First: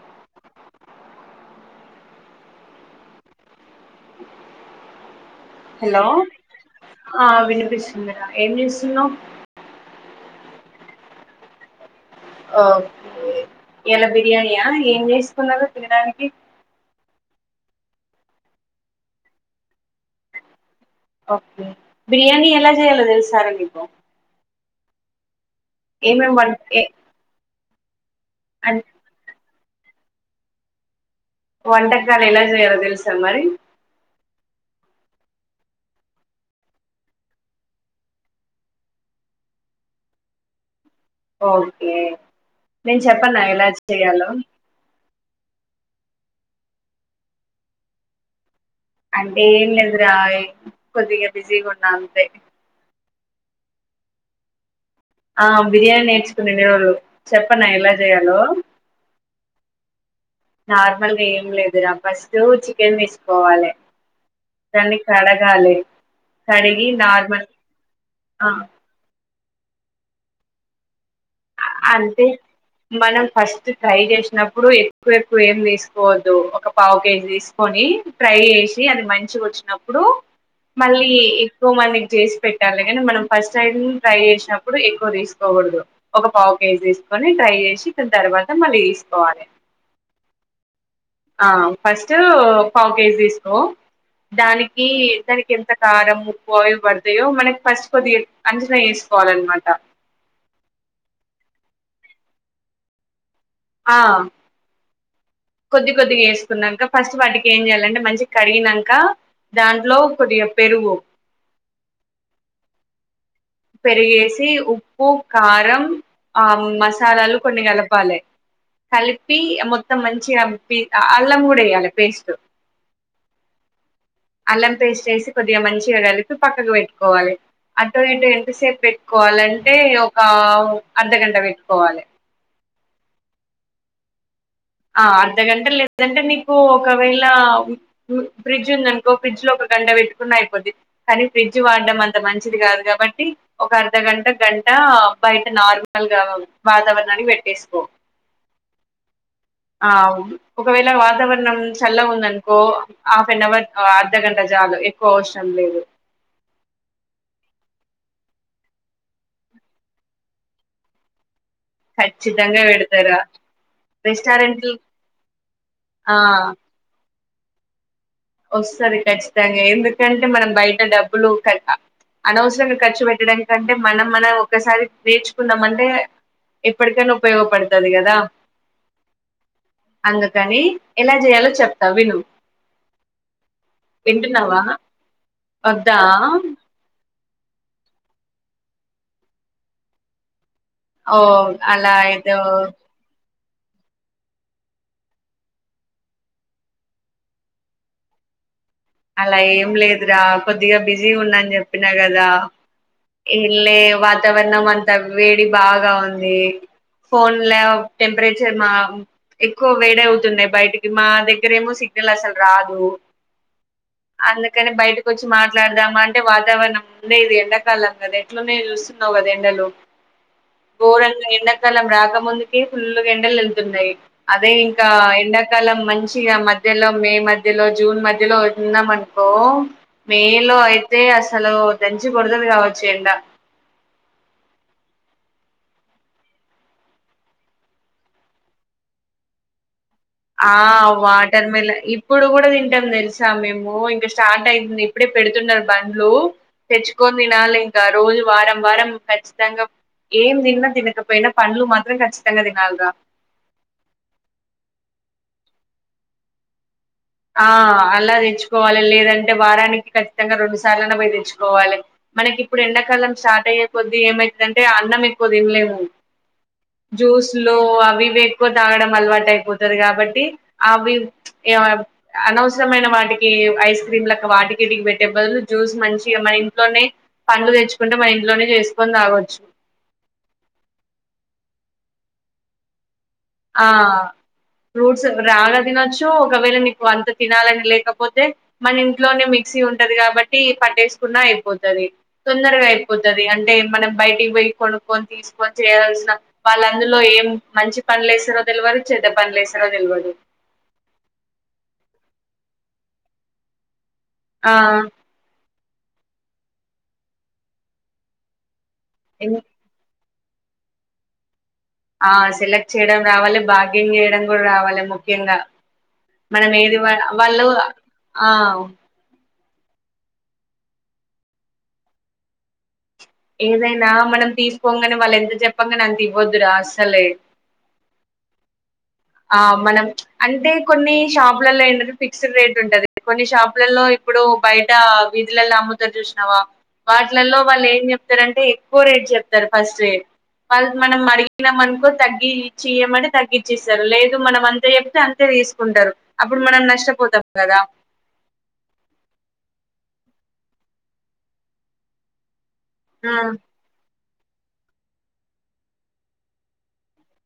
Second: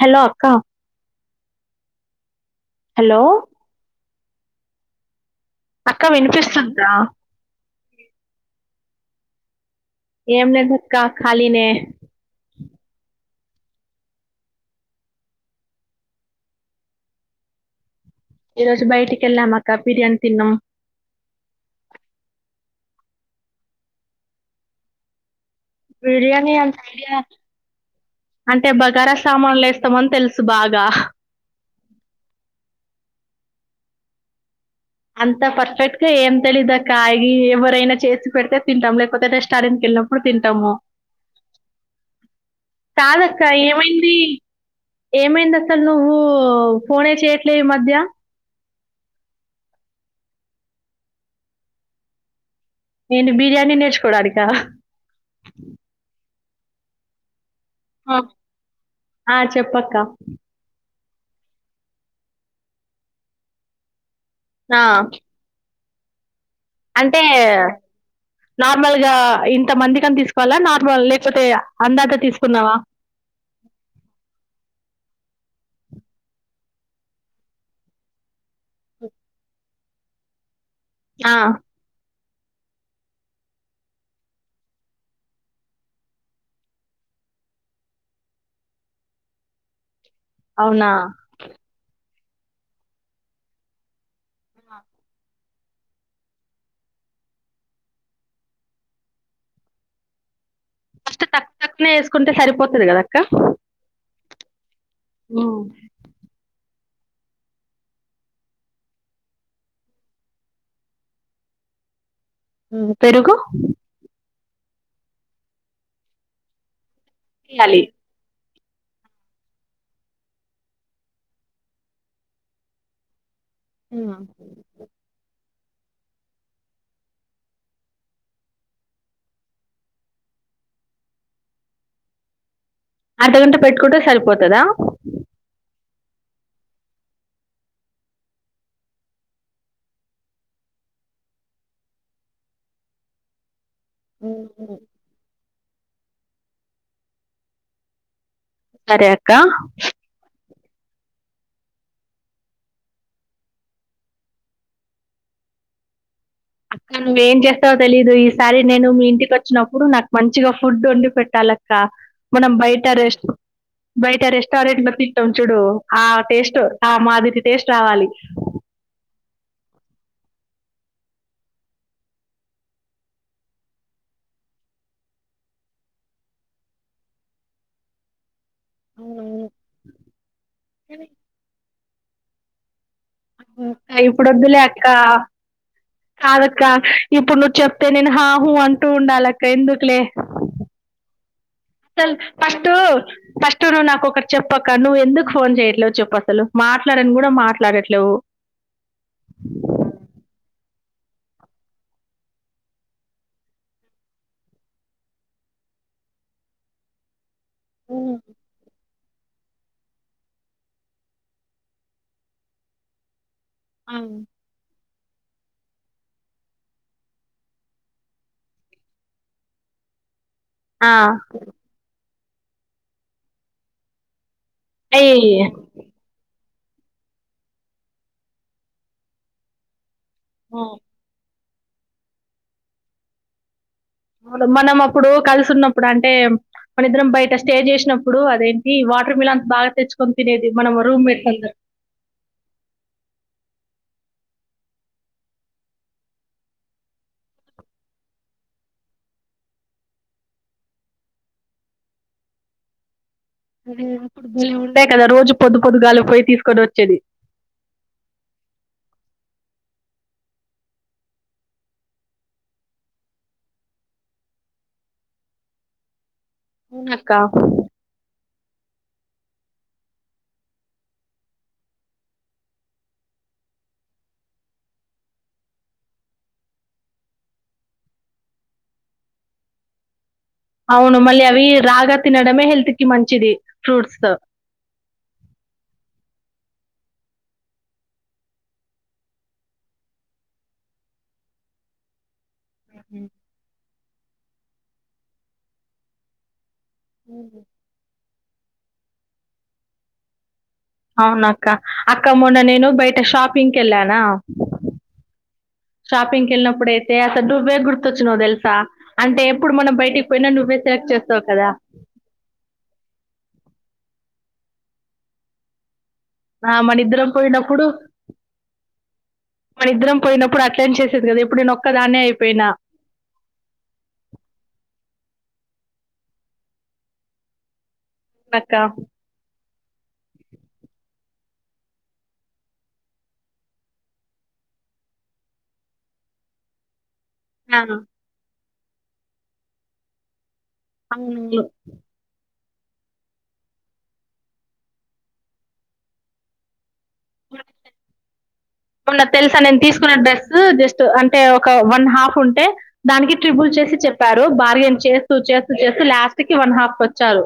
Hello అక్క hello hello అక్క వినిపిస్తుందా ఆ వినిపిస్ ఏంచేస్తున్నావ్ ఏంలేదు అక్క ఖాళీనే ఆ ఇయ్యల బిర్యానీయా ఏం చేసుకున్నారు తినడానికి ఈరోజు బయటికి వెళ్ళాం అక్క బిర్యానీ తిన్నం ఓకే బిర్యానీ ఎలా చేయాలో తెల్సారా నీకు బిర్యానీ అంత ఏ ఐడియా అంటే అన్ బగారా సామాన్లు ఏస్తామని తెలుసు బాగా వంటకాలు ఎలా జెయలో తెలుసా మరి అంత పర్ఫెక్ట్ గా ఏం తెలీదు అక్క ఈ ఎవ్వరైనా చేసి పెడితే తింటాం లేకపోతే రెస్టారెంట్ ఎల్లప్పుడు తింటాము ఓకే నేను చెప్పన కాదక్క ఎలా ఏమైంది చేయాలో ఏమైంది అక్క నువ్వు ఫోనె చెయట్లే ఈ మధ్య అంటే ఏం లేదుర హే కొద్దిగా బిజీగా ఉన్న అంతే ఏంటి బిర్యానీ నేర్చుకోవడానిక ఆ బిర్యానీ నేర్చుకుందేవారు చెప్ చెప్పన ఎలా చేయాలో ఆ చెప్పక్క అంత ఏం లేదుర ఫస్టు చికెన్ తీసుకోవాలె ఆ, దాన్ని కడగాలి కడిగి అంటే నార్మల్ ఆ నార్మల్గా ఇంత మందికన్ తీస్కోలా నార్మల్ లె అంటే మనం ఫస్ట్ ట్రై జేస్నాప్పుడు ఎ ఎకువెక్కువెం తీస్కోవద్దు ఒక పావు కేజీ తీస్కొని ట్రై చేసి అది మంచిగోచ్చ్నప్పుడ్ డు మళ్ళీ ఆ! ఎక్కువ మందికి జేస్ పెట్టాలి గాన మనం ఫస్ట్ టైం ట్రై జేస్నప్పుడు ఎక్వ జేస్కోగూడదు ఒక పావ్ కేజీ తీస్కొని ట్రై జేసి దాన్ తర్వాత మళ్ళీ జేస్కోవాలే అవునా ఆ ఫస్టూ పావ్ కేజ్ దీస్కో దానికి ఇద్దరిక్ ఎంత కారమ్ ఉప్పు అవి వడ్తాయో మనక్ ఫస్ట్ కొద్దిగా అంచనా ఎస్కోవాల్న్మాట ఫస్ట్ తక్కు తక్కునే ఎస్కుంటే సరిపోతది గదక్క ఆ హ్మ్. కొద్ది కొద్దిగ్ ఎస్కున్నాంక ఫస్ట్ వాటికేం జేయాలంటే మంచి కడిగినంక దాంట్లో కొద్దిగా పెరుగు ఉమ్ పెరుగు పెరిగేసి ఉప్పు కారం ఆమ్ మస్ సాలాలు కొన్ని తియ్యాలి. గలపాలే కల్పి మొత్తం మంచిగా అ అల్లం గూడా ఏయాలి పేస్టు హ్మ్. అల్లం పేస్టేసి కొద్దిగా మంచిగ గాల్పీ పక్కన్ పెట్టుకోవాలి అటు ఇటు ఏం ఎంతసేప్ పెట్కోవాలంటే ఇగ ఒక అద్దగంట వెట్కోవాలే అర్దగంట పెట్కుంటే సరిపోత్ ఆ అర్ధగంట లే దంటే మీకు ఒకవేళ మ్ ఫ్రిడ్జ్ ఉందన్కో ఫ్రిడ్జ్ లో ఒక గంట పెట్కున్న ఐపోద్ది కానీ ఫ్రిడ్జ్ వాడ్డం అంత మంచిది గాద్ కాబట్టి ఒక అర్ధ గంట హ్మ్. గంట హ్మ్. బైట్ అంటె నార్మల్గా వాతవర్ణానిక్ వెట్టేస్కో సరే అ ఆమ్ ఒకవేళ వాతావర్ణం చల్లగుందన్కో హాఫ్ అన్ అవర్ అర్ధగంట జాలు ఎక్కువ అవసరం లేదు అక్క నువ్వేంజేస్తావ్ తెలీదు ఈసారి నేను మీ ఇంటికోచ్చినప్పుడు నాక్ మంచిగా ఫుడోండి పెట్టాల క్క మనం ఖచ్చితంగా బైట పెడతారా రెస్ట్ బైట రెస్టారెంట్లు రెస్టారెంట్ లో తింటాం చూడు ఆ టేస్టు ఆ మాదిరి టేస్ట్ రావాలి వస్తాది కచ్చితంగా ఎందుకంటే మనం బయట డబ్బులు కట అనవసరంగా ఖర్చు పేట్టడం కంటే మనం మనం ఒక్కసారి నేర్చుకుందామంటే ఎప్పటికైనా ఉపయోగపడ్తది గదా అవునవును. అందుకని ఎలా జేయాలో చెప్తా విను అ ఇప్పుడోద్దులే వింటున్నావా అక్క వద్దా కాదక్క ఇప్పుడ్ నువ్ చెప్తే నేన్ హాహు అంటూ ఉండాలక్క ఎందుక్లే ఓ అలా అసల్ ఏదో ఫస్టు ఫస్ ట్ నువ్ నాకొకట్ చెప్పక్క నువ్ ఎందుక్ ఫోన్ చేయట్లేవ్ చెప్పసలు మాట్లాడన్ గూడా మాట్లాడట్లేవు అలా ఏం లేదురా కొద్దిగా బిజీ ఉన్నా అన్ జెప్పినా గదా ఎంలే వాతావర్ణం అంతా వేడి బాగా ఉంది ఫోన్ లవ్ హ్మ్. టెంపరేచర్ మా ఎక్కువ వేడౌతుం బైటికి మా దగ్గరెమో సిగ్నల్ అసల్ రాదు. అవును. అందుకనే బైట్ కొచ్చి మాట్లాడదాం అంటే వాతావరనం ముందే ఇది ఎండాకాలం గదా ఎట్లునై జుస్తున్నావ్ గదా ఎండలు ఆ! గోరంగ్గా ఎండాకాలం రాకముందుకి ఫుల్ గా ఎండలు వెళ్తున్నాయి అదే ఇంకా అయి ఎండాకాలం మంచి ఆ మధ్యలో మే మధ్యలో జూన్ మధ్యలో ఉన్నాం అనుకో మేలో హ్మ్. అయితే అసల చలో దంచి కొడుతురు కావచ్చు ఎండ మనం అప్పుడు కలిసున్నప్పుడు అంటే మన ఇద్దరం బయట స్టే చేసినప్పుడు అదేంటి వాటర్ మిలాన్ బాగా తెచ్చు ఆ వాటర్ మిలాన్ ఇప్పుడు కూడా తింటాం తెలుసా మేము ఇగ స్టార్ట్ అయితుంది ఇప్పుడే పెడుతున్నారు. బండ్లు తెచ్చుకొని తినాలి ఇంకా రోజు వారం వారం ఖచ్చితంగా ఏం తిన్న తినకపోయినా పళ్లు మాత్రం ఖచ్చితంగా తినాలిరా. ఇప్పుడు ఉండాయి కదా రోజు పొద్దు పొద్దుగాలి పోయి తీసుకొని వచ్చేది. ఆ అలా తెచ్చుకోవాలి. లేదంటే వారానికి ఖచ్చితంగా రెండు సార్లుఅయిన పోయి తెచ్చుకోవాలి. మనకి ఇప్పుడు ఎండాకాలం స్టార్ట్ అయ్యే కొద్దీ, ఏమయిద్దంటే అన్నం ఎక్కువ తినలేము. అవునక్క. జ్యూస్ లు అవి ఇవి ఎక్కువ తాగడం అలవాటు అయిపోతది కాబట్టి అవి అనవసరమైన వాటికి ఐస్ క్రీమ్ లక్క వాటికి ఇంటికి పెట్టే బదులు జ్యూస్ మంచిగా మన ఇంట్లోనే పండ్లు తెచ్చుకుంటే మన ఇంట్లోనే చేసుకొని తాగచ్చు. అవును మళ్ళీ అవి రాగ తినడమే హెల్త్ కి మం ఆ ఫ్రూట్స్ రాగా తినొచ్చు ఒకవేళ నీకు అంత తినాలని లేకపోతే మన ఇంట్లోనే మిక్సీ ఉంటది. కాబట్టి పట్టేసుకున్న అయిపోతది తొందరగా హ్మ్. అయిపోతది అంటే మనం బయటికి పోయి కొనుక్కొని తీసుకొని చేయాల్సిన వాళ్ళందులో ఏం మంచి పండ్లు ఏస్తరో తెలువదు చెడ్డ పండ్లు ఏస్తరో తెల్వదు. అవునా అక్క అక్క మొన్న నేను బయట షాపింగ్ వెళ్ళానా ఆ షాపింగ్ వెళ్ళినప్పుడుయితే అసలు నువ్వే గుర్తొచ్చినావు తెలుసా. అంటే ఎప్పుడు మనం బయటికి పోయినా నువ్వే తయారు చేస్తావు కదా ఆ సెలెక్ట్ చేయడం రావాలి బార్గీంగ్ చేయడం కూడా రావాలి ముఖ్యంగా మనం ఆ! ఏది వ మనిద్దరం వాళ్ళు ఆ మన ఇద్దరం పోయినప్పుడు అట్లంనే చేసేది కదా. ఇపుడు నేను ఒక్కదాన్నే అయిపోయినా. ఏదైనా మనం తీసుకోంగానే వాళ్ళు ఎంత చెప్పంగాని అంత ఇవ్వద్దురా అసలే నక్క ఆ మనం అంటే కొన్ని షాపులలో ఏంటంటే ఫిక్స్డ్ రేట్ ఉంటది. కొన్ని షాపులలో ఇప్పుడు బయట వీధిలల్లో అమ్ముతారు చూసినావా వాటిలలో ఆ! వాళ్ళు ఏం చెప్తారంటే ఎక్కువ రేట్ చెప్తారు ఫస్ట్ ఏ వాళ్ళు మనం అవునవును. అడిగినాం అనుకో తగ్గి ఇచ్చియమని తగ్గిచిస్తం జరా లేదు మనం అంతే చెప్తే అంతే తీసుకుంటరు. అప్పుడు మనం నష్ట పోతాంకదా మొన్న తెలుసా నేను తీసుకున్న డ్రెస్ జస్ట్ అంటే ఒక వన్ హాఫ్ ఉంటే దానికి ట్రిబుల్ చేసి చెప్ చెప్పారు బార్గెన్ చేస్తూ చేస్తూ చేస్తూ లాస్ట్కి వన్ హాఫ్ కి వచ్చారు.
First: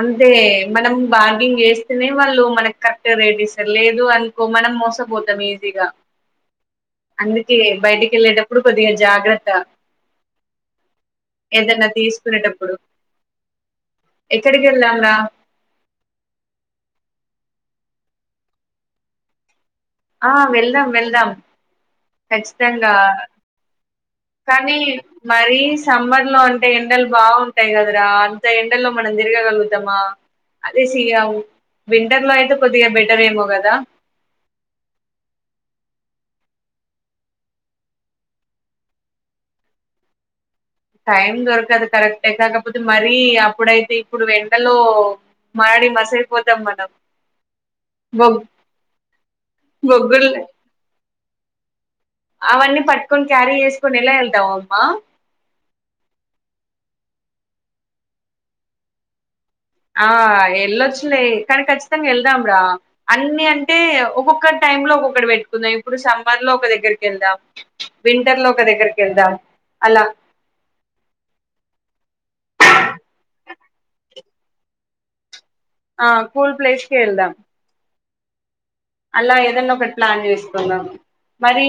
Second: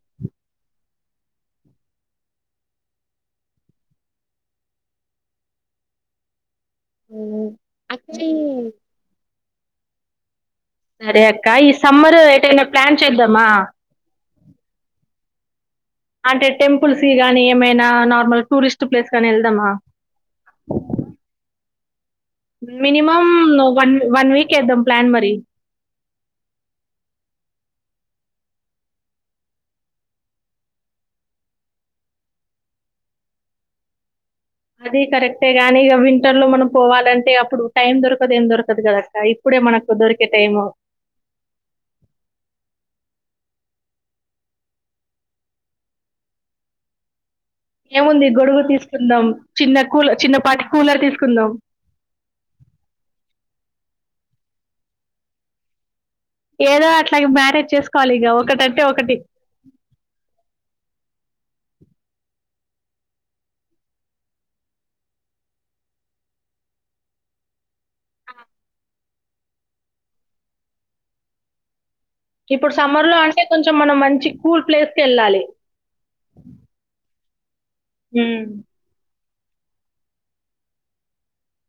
అంతే మనం బార్గింగ్ చేస్తేనే వాళ్ళు మనకు కరెక్ట్ రేట్ ఇస్తారు లేదు అనుకో మన మోసపోతాం ఈజీగా అందుకే బయటికి వెళ్ళేటప్పుడు కొద్దిగా జాగ్రత్త సరే అక్క ఈ ఏదన్నా సమ్మర్ ఎటైనా తీసుకునేటప్పుడు ప్లాన్ చేద్దామా ఎక్కడికి వెళదాం రా గాని ఏమైనా నార్మల్ టూరిస్ట్ ప్లేస్ కి అయినా వెళ్దామా ఆ వెళ్దాం వెళ్దాం ఖచ్చితంగా మినిమమ్ వన్ వన్ వీక్ కానీ ఏద్దాం ప్లాన్ మరి. మరీ సమ్మర్ లో అంటే ఎండలు బావుంటాయి కదా ఆహ్ అంత ఎండల్లో మనం తిరగగలుగుతామా. అదే సియావు వింటర్ లో అయితే కొద్దిగా బెటర్ ఏమో కదా. అది కరెక్టే గాని ఇక వింటర్ లో మనం పోవాలంటే అప్పుడు టైం దొరకదు ఏం దొరకదు కదా అక్క ఇప్పుడే. ఇప్పుడే మనకు దొరికే టైము. టైం దొరకదు కరెక్టే కాకపోతే మరీ అప్పుడైతే ఇప్పుడు ఎండలో మాడి మసయిపోతాం మనం ఏముంది బొగ్ గొడుగు తీసుకుందాం. చిన్న కూల బొగ్గులు చిన్నపాటి కూలర్ తీసుకుందాం. అవన్నీ పట్టుకొని క్యారీ చేసుకొని ఎలా వెల్తామ్ అమ్మా ఏదో అట్లాగ మ్యానేజ్ చేసుకోవాలి ఇగ ఒకటంటే ఒకటి. ఆహ్ వెళ్ళొచ్చులే కానీ ఖచ్చితంగా వెళ్దాం రా అన్ని అంటే ఒక్కొక్క. టైం లో ఒకొక్కటి పెట్టుకుందాం ఇప్పుడు సమ్మర్లో ఒక దగ్గరికి వెళ్దాం వింటర్లో ఒక దగ్గరికి వెళ్దాం. అలా. ఇప్పుడు సమ్మర్‌లో అంటే కొంచెం మనం మంచి కూల్ ప్లేస్ కెళ్ళాలి. ఆహ్ కూల్ ప్లేస్ కేళ్దాం. హుమ్. అలా ఏదన్న ఒకటి ప్లాన్ చేసుకుందాం. మరి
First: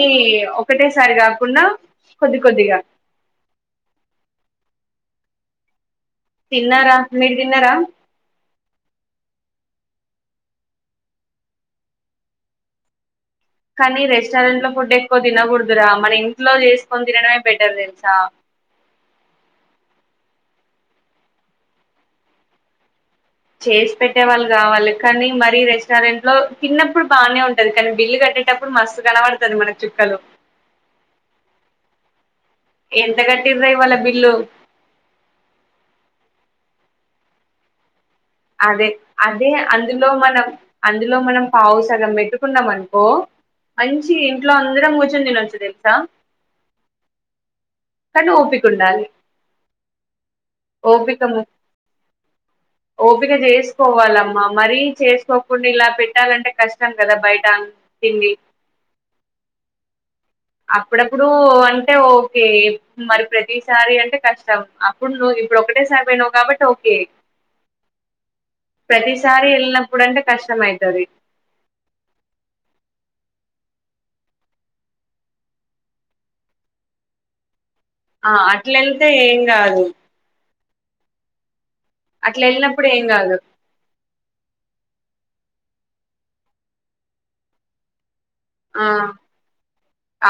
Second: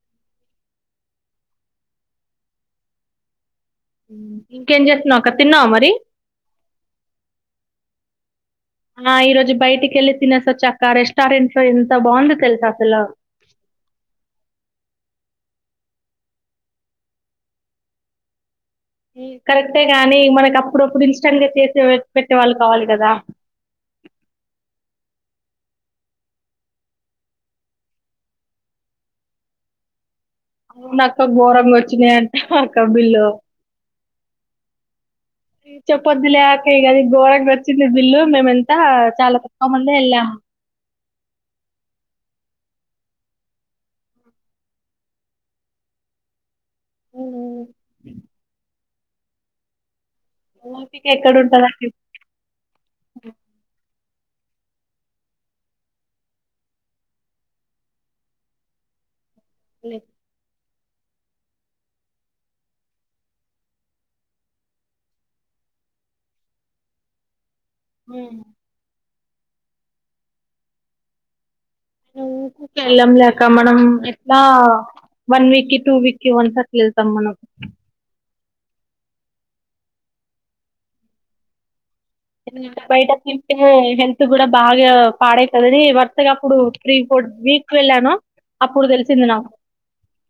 ఒకటేసారి కాకుండా కొద్ది కొద్దిగా. ఇంకేం చేస్తున్నవక్క తిన్నావా మరి. తిన్నారా మీరు తిన్నారా. ఆహ్ ఈ రోజు బయటికెళ్ళి తినేసోచ్చక్కా రెస్టారెంట్ లో ఎంత బాగుందో తెలుస అసలు. కానీ రెస్టారెంట్ లో ఫుడ్ ఎక్కువ తినకూడుదురా మన ఇంట్లో చేసుకొని తినడమే బెటర్ తెలుసా. కరెక్టే గాని మనకి అప్పుడప్పుడు ఇన్స్టాంట్గా చేసి పెట్టేవాళ్ళు కావాలి కదా. చేసి పెట్టే వాళ్ళు కావాలి కనీ మరి రెస్టారెంట్ లో తిన్నప్పుడు బాగానే ఉంటది కానీ బిల్ కట్టె. కటేప్పుడు మస్తు కనబడుతది మనకు చుక్కలు. అవునక్క గోరంగా వచ్చినయంట. ఎంత కట్టింర్రె ఇవాళ బిల్లు. చెప్పోద్దులే అక్క ఇగ అది గోరంగ వచ్చింది బిల్లు. మేము ఎంత అదే చాలా అదే తక్కువ అందులో మందేళ్ళాము. మనం అందులో మనం పావు సగం పెట్టుకున్నం అనుకో. మంచిగ ఇంట్లో అందరం కూర్చొని తినొచ్చు తెలుసా. అవునవును. కాని ఓపిక ఉండాలి. ఓపిక ఓపికము ఎక్కడుంటదండి ఓపిక ఇప్పుడు. చేసుకోవాల. మ్మ మరీ చేసుకోకుండా ఇలా పెట్టాలంటే కష్టం కదా బయట తిండి. బ్లాంక్ లే. అప్పుడప్పుడు అంటే ఓకే మరి ప్రతిసారి అంటే కష్టం అప్పుడు నువ్వు. ఇప్పుడు ఒకటే సారిపోయినవు కాబట్టి ఓకే. ఉమ్. ప్రతిసారి వెళ్ళినప్పుడు అంటే కష్టం అయితది. ఉకుకే వెళ్ళంలేక్క మనం ఎట్లా. వన్ వీక్ కి టూ వీక్కి వన్సాట్లా వెళ్తామ్ మనం. ఆహ్ అట్లా వెళ్తే ఏం కాదు. అట్లా ఏమన్నాక వెళ్ళినప్పుడు ఏం బయట కాదు తింటే హెల్త్ కూడా. బాగా పాడయితదని వరుసగా అప్పుడు త్రీ ఫోర్ వీక్స్ వెళ్ళాను. అప్పుడు ఆహ్ తెలిసింది నాకు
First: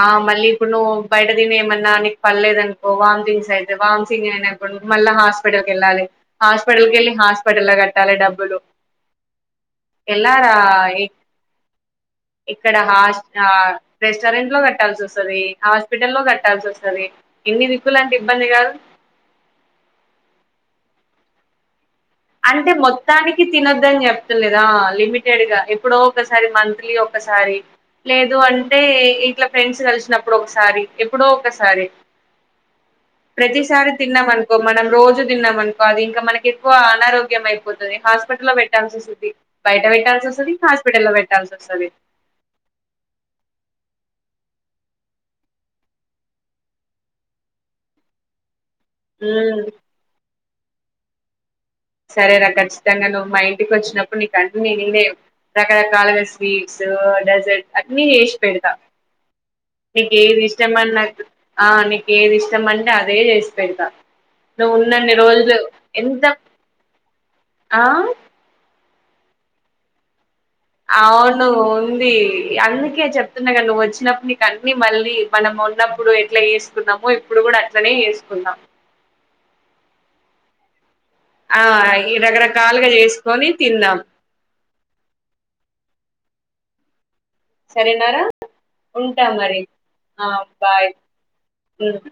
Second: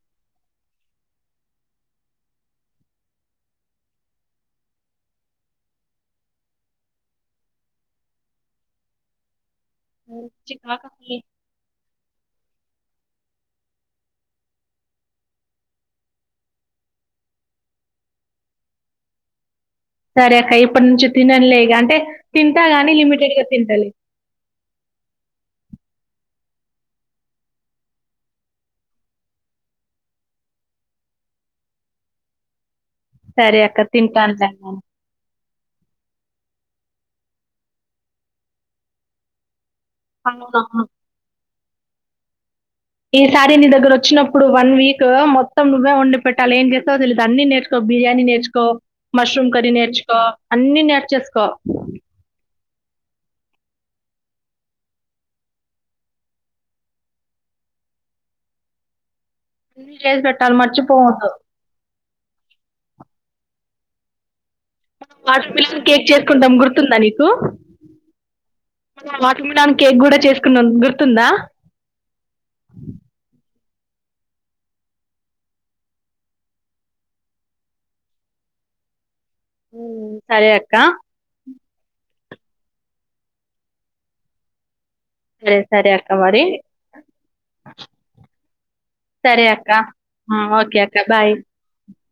ఆహ్ మళ్ళీ ఇప్పుడు నువ్వు బయట తిని ఏమన్. న్న నీకు పల్లేదనుకో వాంథింగ్స్ అయితయి వాంతిగ్స్ అయినాయినుకో మళ్ళ హాస్పిటల్కి వెళ్ళాలి హాస్పిటల్. టుకెళ్ళి హాస్పిటల్ల కట్టాలి డబ్బులు. ఎలారా చికాకు ఇక్ అసలు ఇక్కడ హస్. ఆహ్ రెస్టారెంట్లో కట్టాల్సి వస్తది హాస్పిటల్లో కట్టాల్సి వస్తది ఇన్ని దిక్కులంటె. ఇబ్బంది గాదు. సరే అక్క ఇప్పటి నుంచి తినంలే ఇగ అంటే. తింటా అంటే గాని లిమిటెడ్ మొత్తానికి గా తింటలే తినొద్దని చెప్తలేదు ఆ లిమిటెడ్ గా ఎప్పుడో ఒకసారి సరి మంత్లీ ఒకసారి లేదు అంటే ఇట్లా ఫ్రెండ్స్ కలిసినప్పుడు ఒకసారి ఎప్పుడో ఒక సారి సరే అక్క ప్రతిసారి తింటానులే తిన్నామనుకో నేను మనం రోజు తిన్నామనుకో అది ఇంకా మనకి ఎక్కువ. అనారోగ్యం అయిపోతది హాస్పిటల్లో పెట్టాల్సి వస్తది బయట పెట్టాల్సి వస్తది అవునవును హాస్పిటల్లో లో పెట్టాల్సి వస్తది. సరే. ఈసారి నీ దగ్గరోచ్చినప్పుడు వన్ వీక్ మొత్తం నువ్వే వండి పెట్టాలి ఏం చేస్తావో తెలిదు అన్ని నేర్చుకో బిర్యానీ నేర్చుకో మష్రూమ్ ఉమ్ కర్రీ నేర్చుకో అన్ని నేర్చేస్కో సరే రా ఖచ్చితంగా నువ్వు మా ఇంటికోచ్చినప్పుడు నీకు అన్నీ నేనే రకరకాలుగా స్వీట్స్ డెజర్ట్ అన్నీజేస్పెడ్తా అన్ని చేసి నీకేది పెట్టాలి ఇష్టమన్నకు మర్చిపోవద్దు ఆ నీకు ఏది ఇష్టమంటే అదే చేస్పెడ్తా వాటర్ మిల్లన్ కేక్ చేసుకుంటాం గుర్తుందా నీకు ఆ వాటర్మెల్లోన్ కేక్ కూడా చేస్ అవును ఉందీ అందుకే చెప్తు ఇందాక నువ్వు వచ్చినప్పుడు నీకు అన్ని మళ్ళీ మనమున్నప్పుడు ఎట్లా ఎస్కున్నామో ఇప్పుడు కూడా అట్లనే ఎస్కున్నా ఆ సరే అక్క ఆ ఈ రకరకాలుగా చేసుకొని తిన్నాం సరే సరే అక్క మరి సరేనారా ఉంటా సరే మరి అక్క ఆ బాయ్ ఉహ్